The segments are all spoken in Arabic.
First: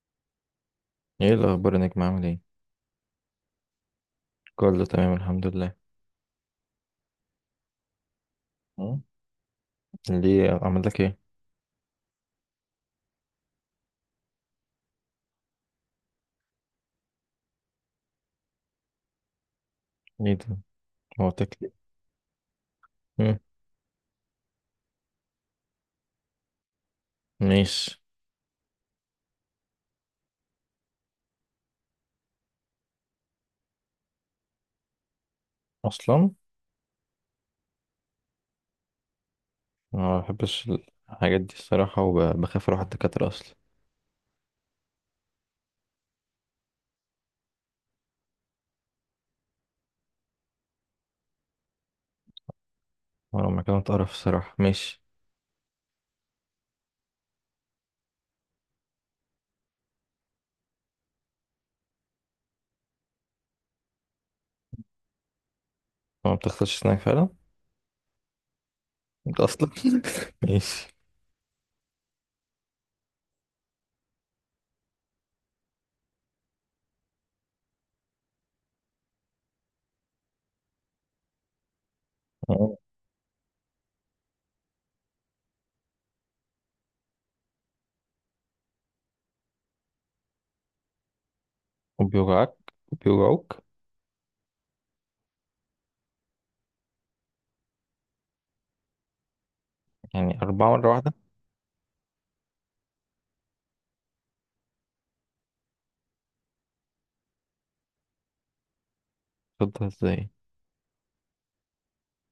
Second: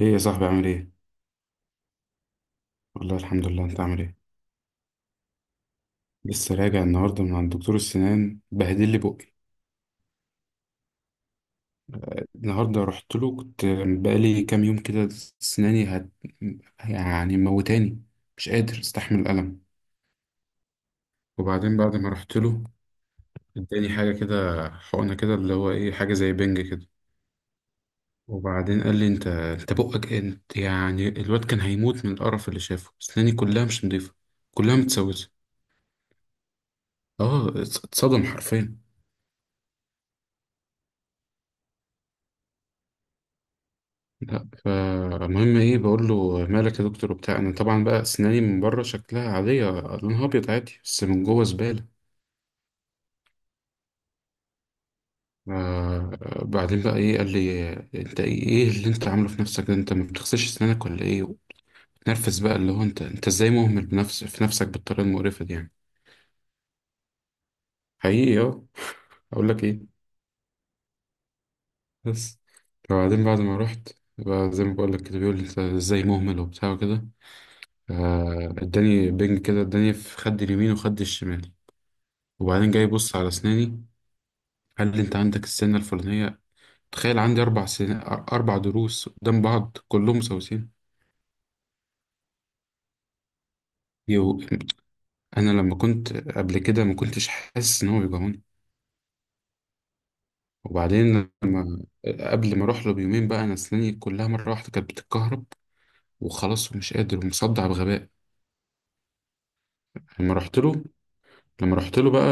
ليه يا صاحبي عامل ايه؟ ايه الاخبار يا نجم؟ عامل ايه؟ والله الحمد لله، انت عامل ايه؟ كله تمام الحمد لله. لسه راجع النهارده من عند دكتور السنان، بهدل لي مم. بقي. ليه؟ عمل لك ايه؟ النهارده رحت له. كنت بقالي كام يوم كده سناني هت... يعني موتاني، مش قادر استحمل الألم. ليه ده؟ موتك ليه؟ وبعدين بعد ما رحت له مم. اداني حاجة كده، حقنة كده اللي هو ايه، حاجة زي بنج كده. ماشي. وبعدين قال لي انت بقك، انت يعني الواد كان هيموت من القرف اللي شافه، سناني كلها مش نضيفة، كلها متسوسة. اصلا اه، اتصدم حرفيا. ما بحبش الحاجات دي الصراحه، وبخاف اروح الدكاتره اصلا. لا، فالمهم ايه، بقول له مالك يا دكتور وبتاع، انا طبعا بقى اسناني من بره شكلها عاديه لونها ابيض عادي، بس من جوه زباله. وانا لما كانت قرف الصراحه. ماشي. آه بعدين بقى ايه، قال لي انت ايه، إيه اللي انت عامله في نفسك ده، انت ما بتغسلش اسنانك ولا ايه؟ نرفز بقى، اللي هو انت ازاي مهمل بنفس في نفسك بالطريقه المقرفه دي يعني. هو ما بتغسلش اسنانك فعلا؟ حقيقي اه. انت اقول لك اصلا. ايه، ماشي. بس. فبعدين بعد ما رحت، بقى زي ما بقول لك كده بيقول لي انت ازاي مهمل وبتاع وكده. اداني بنج كده، اداني في خد اليمين وخد الشمال. وبعدين آه. جاي يبص على أسناني، قال لي أنت عندك السنة الفلانية. تخيل، عندي أربع سن... أربع ضروس قدام بعض كلهم مسوسين. وبيوجعك بيوجعوك؟ يو... أنا لما كنت قبل كده ما كنتش حاسس إن هو بيجعوني. يعني اربعه مره واحده؟ وبعدين لما قبل ما أروح له بيومين بقى، أنا أسناني كلها مرة واحدة كانت بتتكهرب، وخلاص ومش قادر ومصدع بغباء. تفضل ازاي؟ لما رحت له، لما رحت له بقى،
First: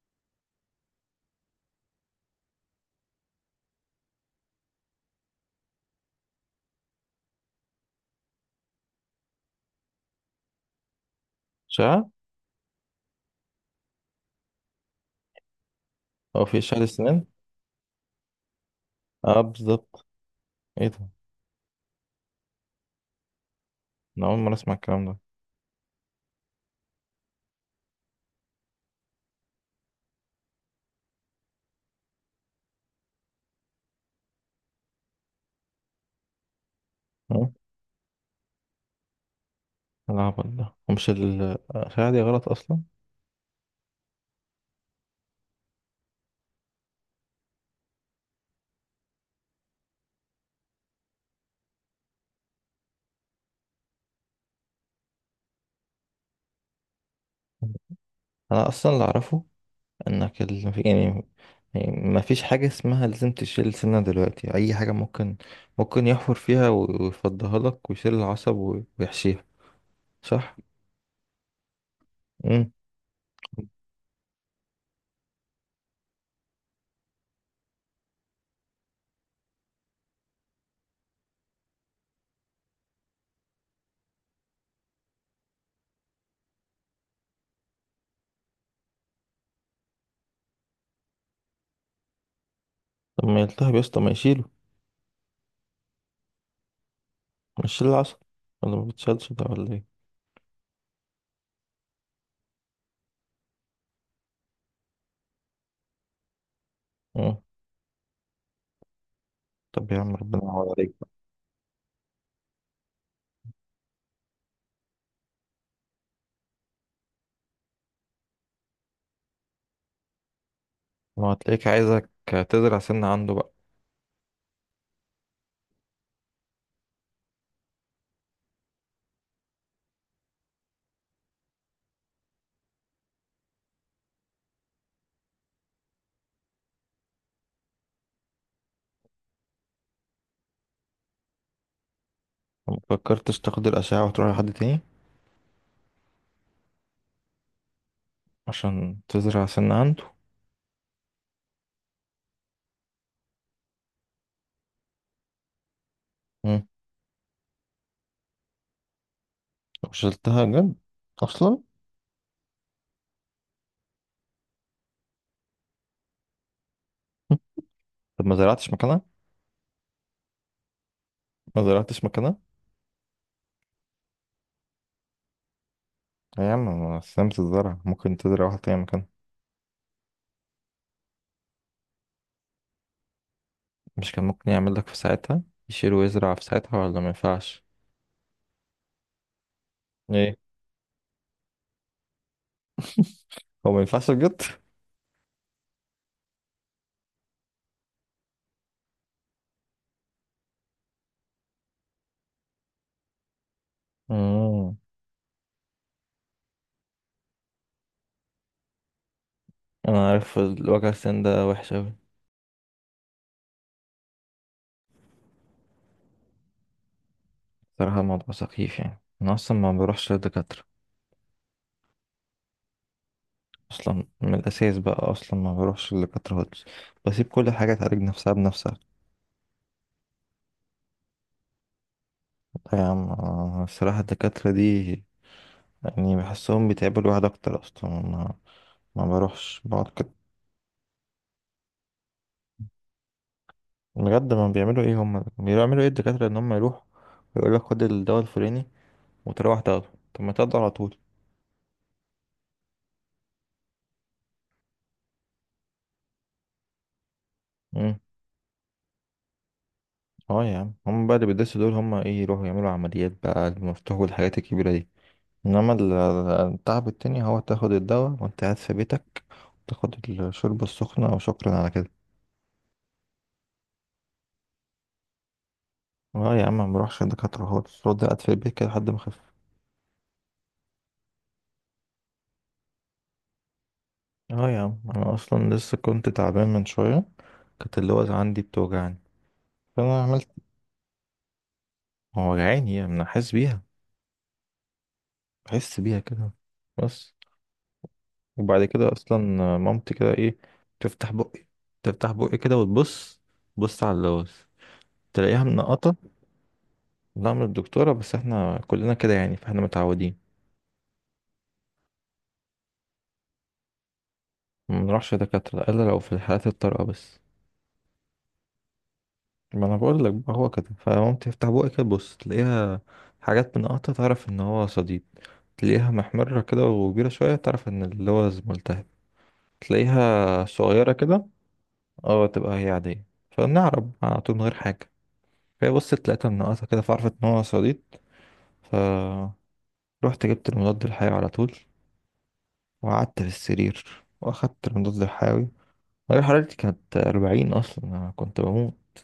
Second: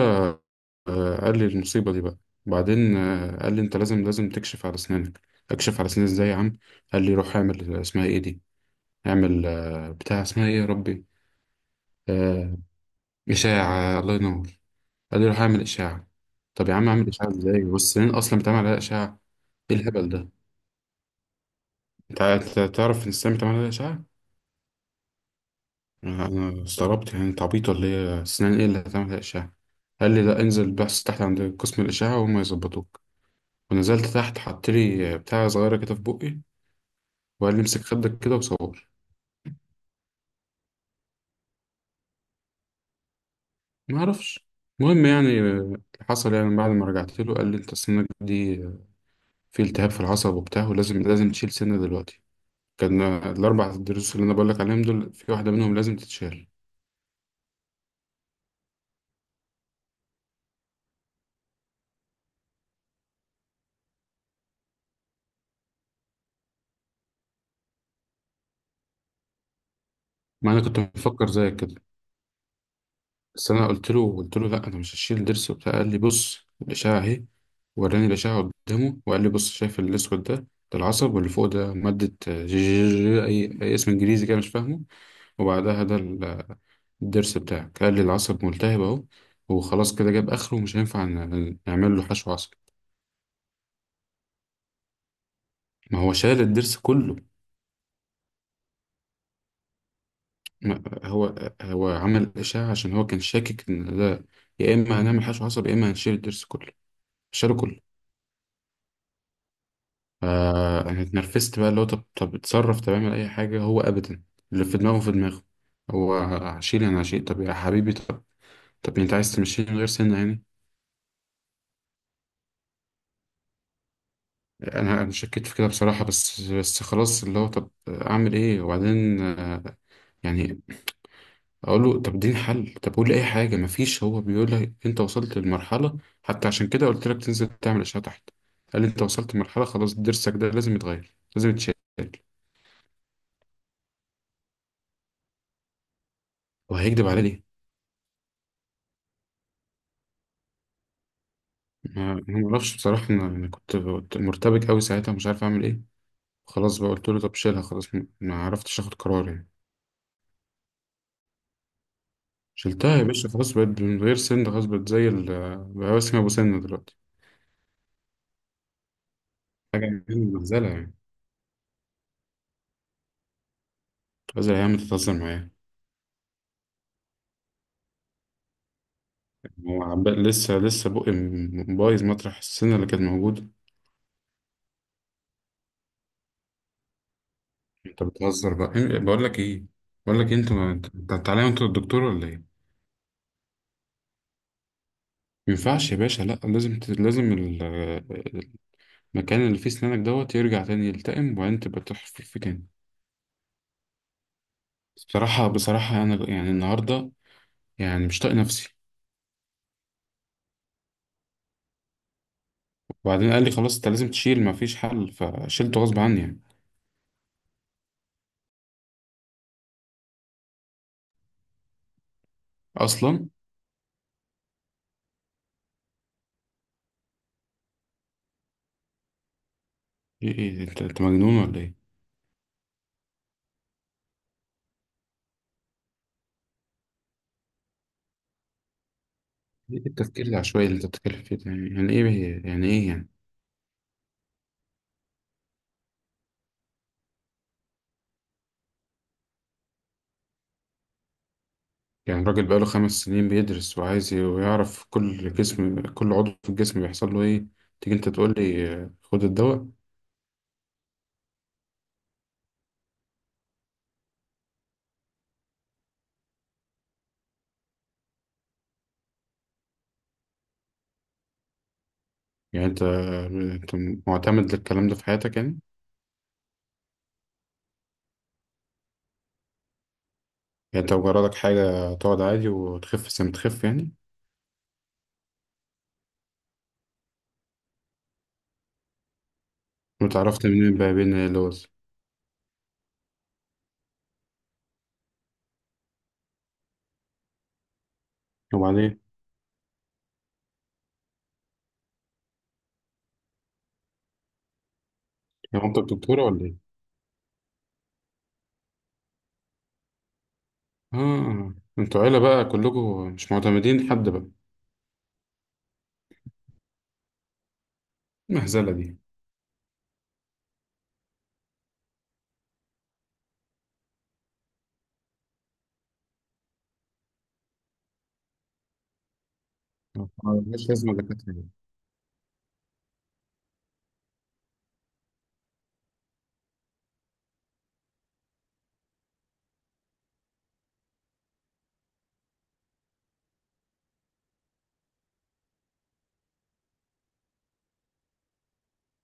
قال لي المصيبة دي بقى. بعدين قال لي أنت لازم تكشف على أسنانك. أكشف على أسناني إزاي يا عم؟ قال لي روح اعمل اسمها إيه دي، يعمل بتاع، اسمها ايه يا ربي؟ اشعه. آه، إشاعة، الله ينور. قال لي روح اعمل إشاعة. هو في طب يا اشعه عم اعمل اسنان؟ إشاعة ازاي، والسنين أصلا بتعمل عليها إشاعة؟ اه ايه بالظبط. الهبل ده؟ ايه ده؟ تعرف ان السنين بتعمل عليها إشاعة؟ انا اول مره اسمع الكلام أنا استغربت يعني، انت عبيط ولا ايه؟ السنين ايه اللي هتعمل عليها إشاعة؟ قال لي لا، انزل بحث تحت عند قسم الإشاعة وهم يظبطوك. ونزلت تحت، حط لي بتاع صغيرة كده في بقي، ده. وقال لي امسك خدك كده وصور. العبط ده، ومش الخداع دي غلط أصلا. ما اعرفش. المهم يعني اللي حصل يعني، بعد ما رجعت له قال لي انت سنك دي في التهاب في العصب وبتاع، ولازم تشيل سنة دلوقتي. كان الأربع دروس اللي أنا بقول لك عليهم دول، في واحدة منهم لازم تتشال. أنا أصلا اللي أعرفه إنك يعني، يعني ما فيش حاجة اسمها لازم تشيل سنة دلوقتي، أي حاجة ممكن، ممكن يحفر فيها ويفضيها لك ويشيل العصب ويحشيها، ما صح؟ أنا كنت مفكر زيك كده. مم. بس أنا قلت له، قلت له لا أنا مش هشيل ضرس وبتاع. قال لي بص الأشعة أهي. وراني الأشعة قدامه وقال لي بص، شايف الأسود ده؟ العصب، واللي فوق ده مادة جي جي أي, أي اسم إنجليزي كده مش فاهمه. وبعدها ده الضرس بتاعك. قال لي العصب ملتهب أهو، وخلاص كده جاب آخره ومش هينفع نعمل له حشو عصب. طب ما يلتهب يا اسطى، ما يشيله، ما هو شال الضرس كله. ما يشيل العصب، ولا ما بتشالش ده ولا ايه؟ هو هو عمل إشاعة عشان هو كان شاكك إن ده، يا إما هنعمل حشو عصب يا إما هنشيل الضرس كله. مم. شالوا كله. طب يا عم ربنا يعوض عليك فأنا بقى. اتنرفزت بقى، اللي هو طب، اتصرف، طب اعمل أي حاجة. هو أبدا، اللي في دماغه في دماغه. هو هشيل، أنا هشيل، طب يا حبيبي، طب. طب أنت عايز تمشيني من غير سنة يعني؟ ما هو هتلاقيك عايزك تزرع سنة عنده بقى. أنا شكيت في كده بصراحة، بس خلاص اللي هو طب أعمل إيه؟ وبعدين يعني اقول له طب اديني حل، طب قول لي اي حاجه، مفيش. هو بيقول لي انت وصلت للمرحله، حتى عشان كده قلت لك تنزل تعمل اشعه تحت. قال لي انت وصلت لمرحله خلاص، ضرسك ده لازم يتغير، لازم يتشال. ما فكرتش تاخد الأشعة وتروح لحد تاني وهيكدب على ليه؟ عشان تزرع سنة عنده؟ ما أنا ما اعرفش بصراحه، انا أنا كنت مرتبك قوي ساعتها، مش عارف اعمل ايه. خلاص بقى قلت له طب شيلها خلاص، ما عرفتش اخد قرار يعني. شلتها جد؟ اصلا؟ شلتها يا باشا، خلاص بقت من غير سن، خلاص بقت زي ال، بقى اسمها ابو سن دلوقتي. طب ما زرعتش مكانها؟ حاجه مهزله يعني. ما زرعتش مكانها؟ هزل يا عم، تتهزر معايا؟ يا عم ما استلمت الزرع، ممكن تزرع واحد تاني مكانها. لسه بقى م- بايظ مطرح السنة اللي كانت موجودة. مش كان ممكن يعمل لك في ساعتها، يشيل ويزرع في ساعتها، ولا ما ينفعش؟ انت بتهزر بقى، إيه- بقول لك ايه، بقول لك إيه، ايه، انت ما- انت أنت تعالى، انت الدكتور ولا ايه؟ ما هو ما ينفعش بجد؟ ينفعش يا باشا، لا لازم ت- لازم ال- المكان اللي فيه سنانك دوت يرجع تاني يلتئم، وبعدين تبقى تحفر فيه تاني. امم. بصراحة، انا يعني النهاردة يعني مش طايق نفسي. انا عارف الوجع، السن ده وحش اوي. وبعدين قال لي خلاص انت لازم تشيل، ما فيش حل، فشيلته غصب عني يعني. صراحة الموضوع سخيف، يعني انا اصلا ما بروحش للدكاترة اصلا اصلا من الاساس بقى، اصلا ما بروحش للدكاترة خالص، بسيب كل حاجة تعالج نفسها بنفسها. ايه، إيه، انت مجنون ولا ايه؟ طيب يا عم، الصراحة الدكاترة دي يعني بحسهم بيتعبوا الواحد اكتر، اصلا ما بروحش، ايه بقعد كده. التفكير العشوائي اللي انت بتتكلم فيه ده يعني؟ ايه يعني، ايه يعني؟ بجد ما بيعملوا ايه، هم بيعملوا ايه الدكاترة؟ ان هم يروح ويقول لك خد الدواء الفلاني، وتروح تاخده، طب ما تاخده على طول. يعني الراجل بقاله 5 سنين بيدرس وعايز ويعرف كل جسم، كل عضو في الجسم بيحصل له ايه. تيجي امم. انت تقول لي آه، خد الدواء؟ اه يا عم، هم بقى اللي بيدرسوا دول، هم ايه، يروحوا يعملوا عمليات بقى المفتوح والحاجات الكبيرة دي، انما التعب التاني هو تاخد الدواء وانت قاعد في بيتك، تاخد الشوربة السخنة وشكرا على كده. يعني انت معتمد للكلام ده في حياتك يعني؟ اه يا عم ما بروحش الدكاترة خالص، رد قاعد في البيت كده لحد ما اخف. يعني انت مجردك حاجة تقعد عادي وتخف زي ما تخف يعني؟ اه يا عم انا اصلا لسه كنت تعبان من شويه، كانت اللي هو عندي بتوجعني، فانا عملت. وتعرفت منين بقى بين اللوز؟ هو وجعاني يعني، انا حاسس بيها، بحس بيها كده، بس. وبعد كده وبعدين اصلا مامتي كده ايه، تفتح بقي، تفتح بقي كده وتبص، بص على اللوز، تلاقيها هو انت منقطه. الدكتورة ولا ايه؟ لا، من الدكتوره بس، احنا كلنا كده يعني، فاحنا متعودين. اه، انتوا عيلة بقى كلكم مش معتمدين حد بقى. ما بنروحش دكاتره الا لو في الحالات الطارئه بس. المهزلة دي ما انا بقول لك بقى هو كده، فمامتي تفتح بقي كده، تبص تلاقيها حاجات منقطه، تعرف ان هو صديد، تلاقيها محمرة كده وكبيرة شوية تعرف ان اللوز ملتهب، تلاقيها ملهاش صغيرة لازمة كده دكاترة اه تبقى هي عادية. فبنعرب على طول من غير حاجة. فهي بصت لقيتها منقطة كده، فعرفت ان هو صديد، ف رحت جبت المضاد الحيوي على طول، وقعدت في السرير واخدت المضاد الحيوي. درجة حرارتي كانت أربعين أصلا، أنا كنت بموت.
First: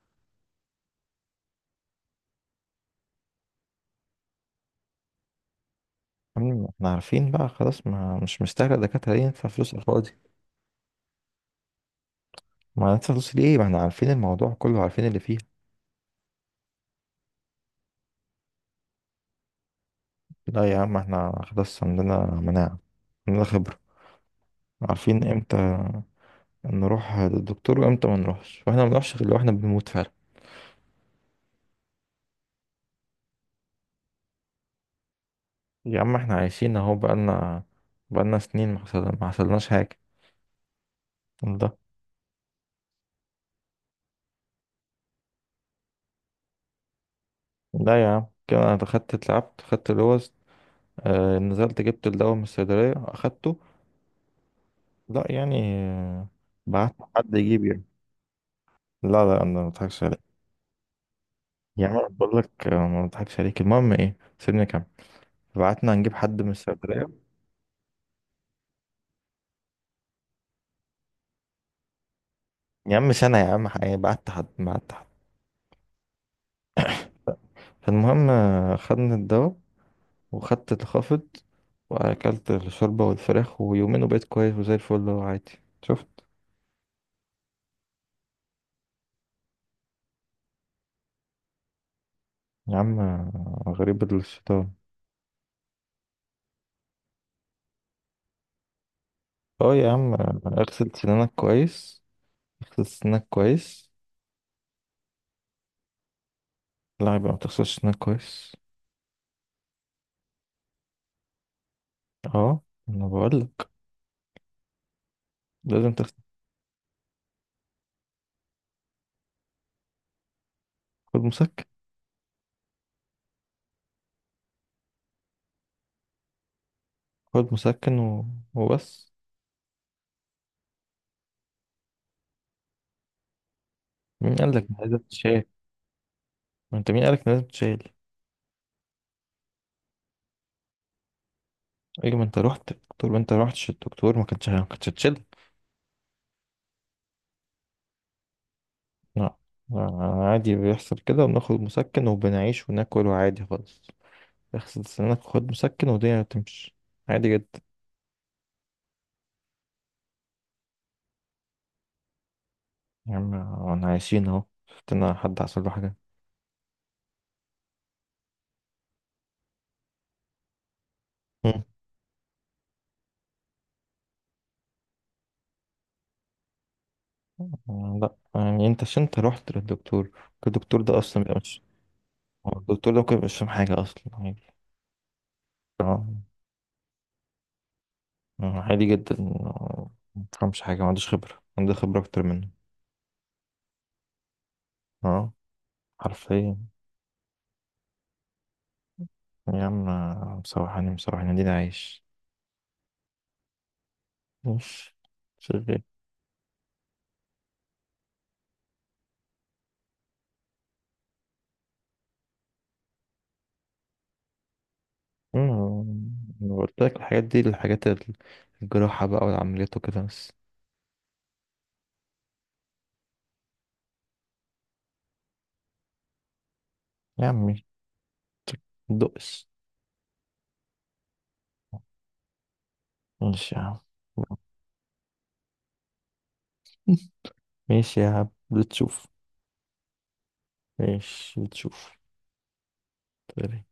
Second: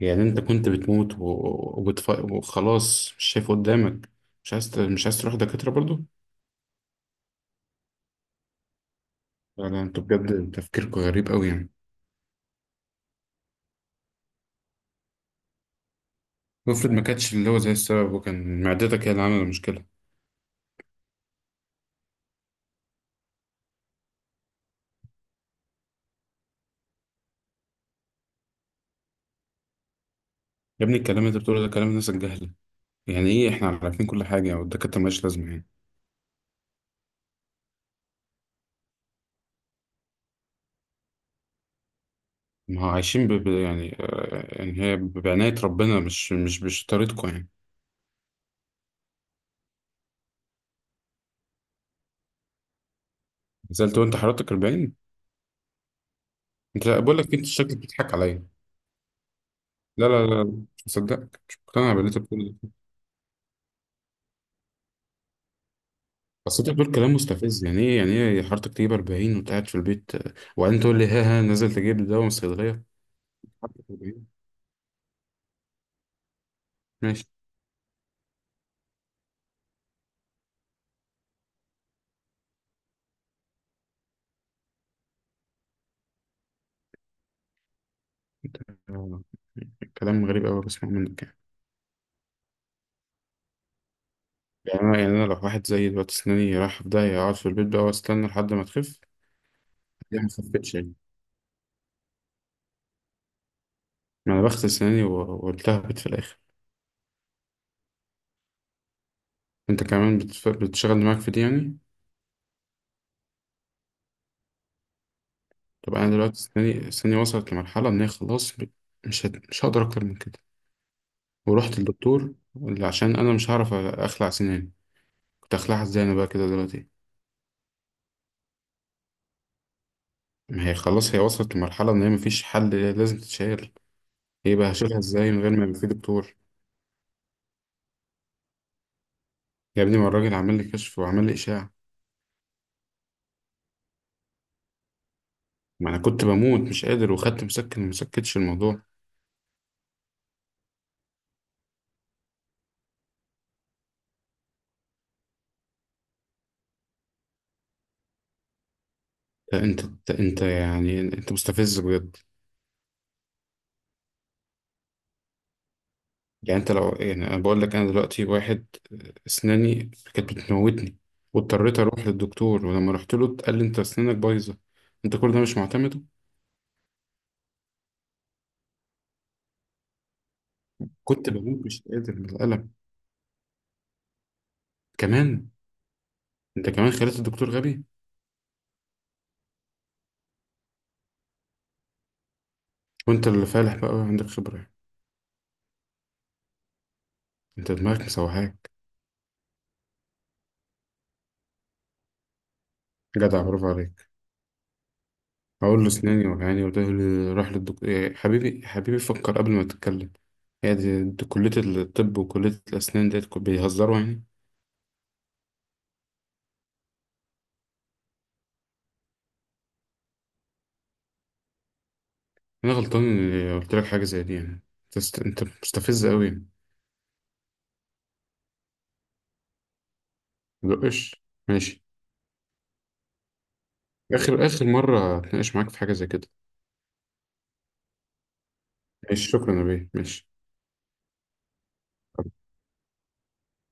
يعني؟ انت كنت بتموت و... وبتف... وخلاص مش شايف قدامك، مش عايز ت... مش عايز تروح دكاترة برضو؟ احنا عارفين بقى خلاص، ما مش مستاهلة الدكاترة دي ندفع لا فلوس على لا انتوا الفاضي، بجد تفكيركم غريب قوي يعني. ما ندفع فلوس ليه، ما احنا عارفين الموضوع كله، عارفين اللي فيه. وافرض ما كانتش اللي هو زي السبب، وكان معدتك هي اللي عاملة المشكلة؟ لا يا عم احنا خلاص عندنا مناعة، عندنا خبرة، عارفين امتى نروح للدكتور وامتى ما نروحش، واحنا ما بنروحش غير لو احنا بنموت فعلا. يا ابني الكلام اللي انت بتقوله ده كلام الناس الجهلة. يعني ايه احنا عارفين كل حاجة والدكاترة مالهاش لازمة يعني؟ يا عم احنا عايشين اهو، بقالنا سنين ما حصلناش حاجة ده. ما هو عايشين ب... ب... يعني آه، يعني هي بعناية ربنا، مش طريقتكم يعني. لا يا عم كده، انا دخلت اتلعبت خدت لوز، آه نزلت جبت الدواء من الصيدلية اخدته. نزلت وانت حضرتك 40؟ لا يعني انت بعت بقول حد لك انت يجيب شكلك يعني. بتضحك عليا. لا لا، انا ما بضحكش لا لا عليك. لا مش مصدقك، مش يا مقتنع عم أنا باللي انت بقول بتقوله لك، ده. ما بضحكش عليك، المهم ايه، سيبني كام، بعتنا نجيب حد من بس انت بتقول الصيدلية. كلام مستفز. يعني ايه، يعني ايه حضرتك تجيب 40 وانت قاعد في البيت، آه، وبعدين تقول لي ها ها نازل تجيب دواء من الصيدليه؟ يا عم سنة يا عم، حضرتك هيبقى 40. قعدت حد، ما قعدت حد. ماشي. فالمهم خدنا الدواء، وخدت الخافض، وأكلت الشوربة والفراخ، ويومين وبقيت كويس وزي الفل وعادي، شفت؟ انت آه، كلام غريب قوي بسمعه منك يعني. يا عم غريب الشيطان. يعني انا، يعني انا لو واحد زي دلوقتي اسناني رايحه في داهيه اقعد في البيت بقى واستنى لحد ما تخف؟ اه يا عم هي ما خفتش اغسل يعني. سنانك كويس، اغسل سنانك كويس. ما انا بغسل اسناني والتهبت في الاخر. لا يبقى ما تغسلش سنانك كويس. انت كمان بتف- بتشغل دماغك في دي يعني؟ اه، انا بقولك لازم طب انا تغسل. دلوقتي اسناني، اسناني وصلت لمرحله ان هي خلاص ب-، مش هت- مش هقدر اكتر من كده. خد مسكن، ورحت للدكتور اللي عشان انا مش هعرف أ- اخلع سناني. كنت هخلعها ازاي انا بقى كده دلوقتي؟ خد مسكن وبس. ما هي خلاص هي وصلت لمرحلة ان هي مفيش حل، هي لازم تتشال. مين ايه قالك بقى، إن لازم هشيلها ازاي من تشيل؟ غير ما يبقى في دكتور؟ ما انت مين قالك إن لازم تشيل؟ يا ابني، ما الراجل عمل لي كشف وعمل لي اشعة. ايه، ما انت رحت الدكتور، ما انت رحتش الدكتور ما كانتش هتشيلك. ما انا كنت بموت مش قادر، وخدت مسكن وما سكتش الموضوع. لا، لا، عادي بيحصل كده، وبناخد مسكن وبنعيش وناكل، وعادي خالص. اغسل سنانك وخد مسكن والدنيا هتمشي، عادي جدا. لا انت يعني، انت مستفز بجد. يا عم انا عايشين اهو، شفتنا حد حصل له حاجة؟ يعني انت لو، يعني انا بقول لك انا دلوقتي واحد اسناني كانت بتموتني، مم. واضطريت اروح للدكتور، ولما رحت له قال لي انت اسنانك بايظة، انت كل ده مش معتمده؟ لا يعني، انت عشان انت رحت للدكتور، الدكتور ده اصلا كنت بيبقى مش، بموت مش قادر من هو الألم الدكتور ده ممكن مش فاهم حاجة اصلا، عادي. كمان. اه، انت كمان خليت الدكتور غبي؟ عادي جدا، ما بيفهمش حاجة، ما عندوش خبرة، عنده خبرة اكتر منه. وانت اللي فالح بقى وعندك خبرة يعني. اه، حرفيا. انت دماغك مسوحاك. يا عم، مسوحاني، مسوحاني دي عايش، جدع، برافو عليك. بص، هقول شغال. له اسناني وجعاني وده اللي راح للدكتور؟ يا حبيبي، حبيبي فكر قبل ما تتكلم. هي دي, دي كلية الطب وكلية الأسنان، ديت كو- بيهزروا يعني؟ أمم، أنا قلت لك الحاجات دي، الحاجات الجراحة بقى والعمليات وكده بس. أنا غلطان إني قلت لك حاجة زي دي يعني. أنت است- أنت مستفز أوي. يا عمي دقس. مدقش. ماشي. ماشي يا عم. آخر مرة هتناقش معاك في حاجة زي كده. ماشي يا عم، بتشوف. ماشي، شكرا يا بيه، ماشي. ماشي، بتشوف. طيب.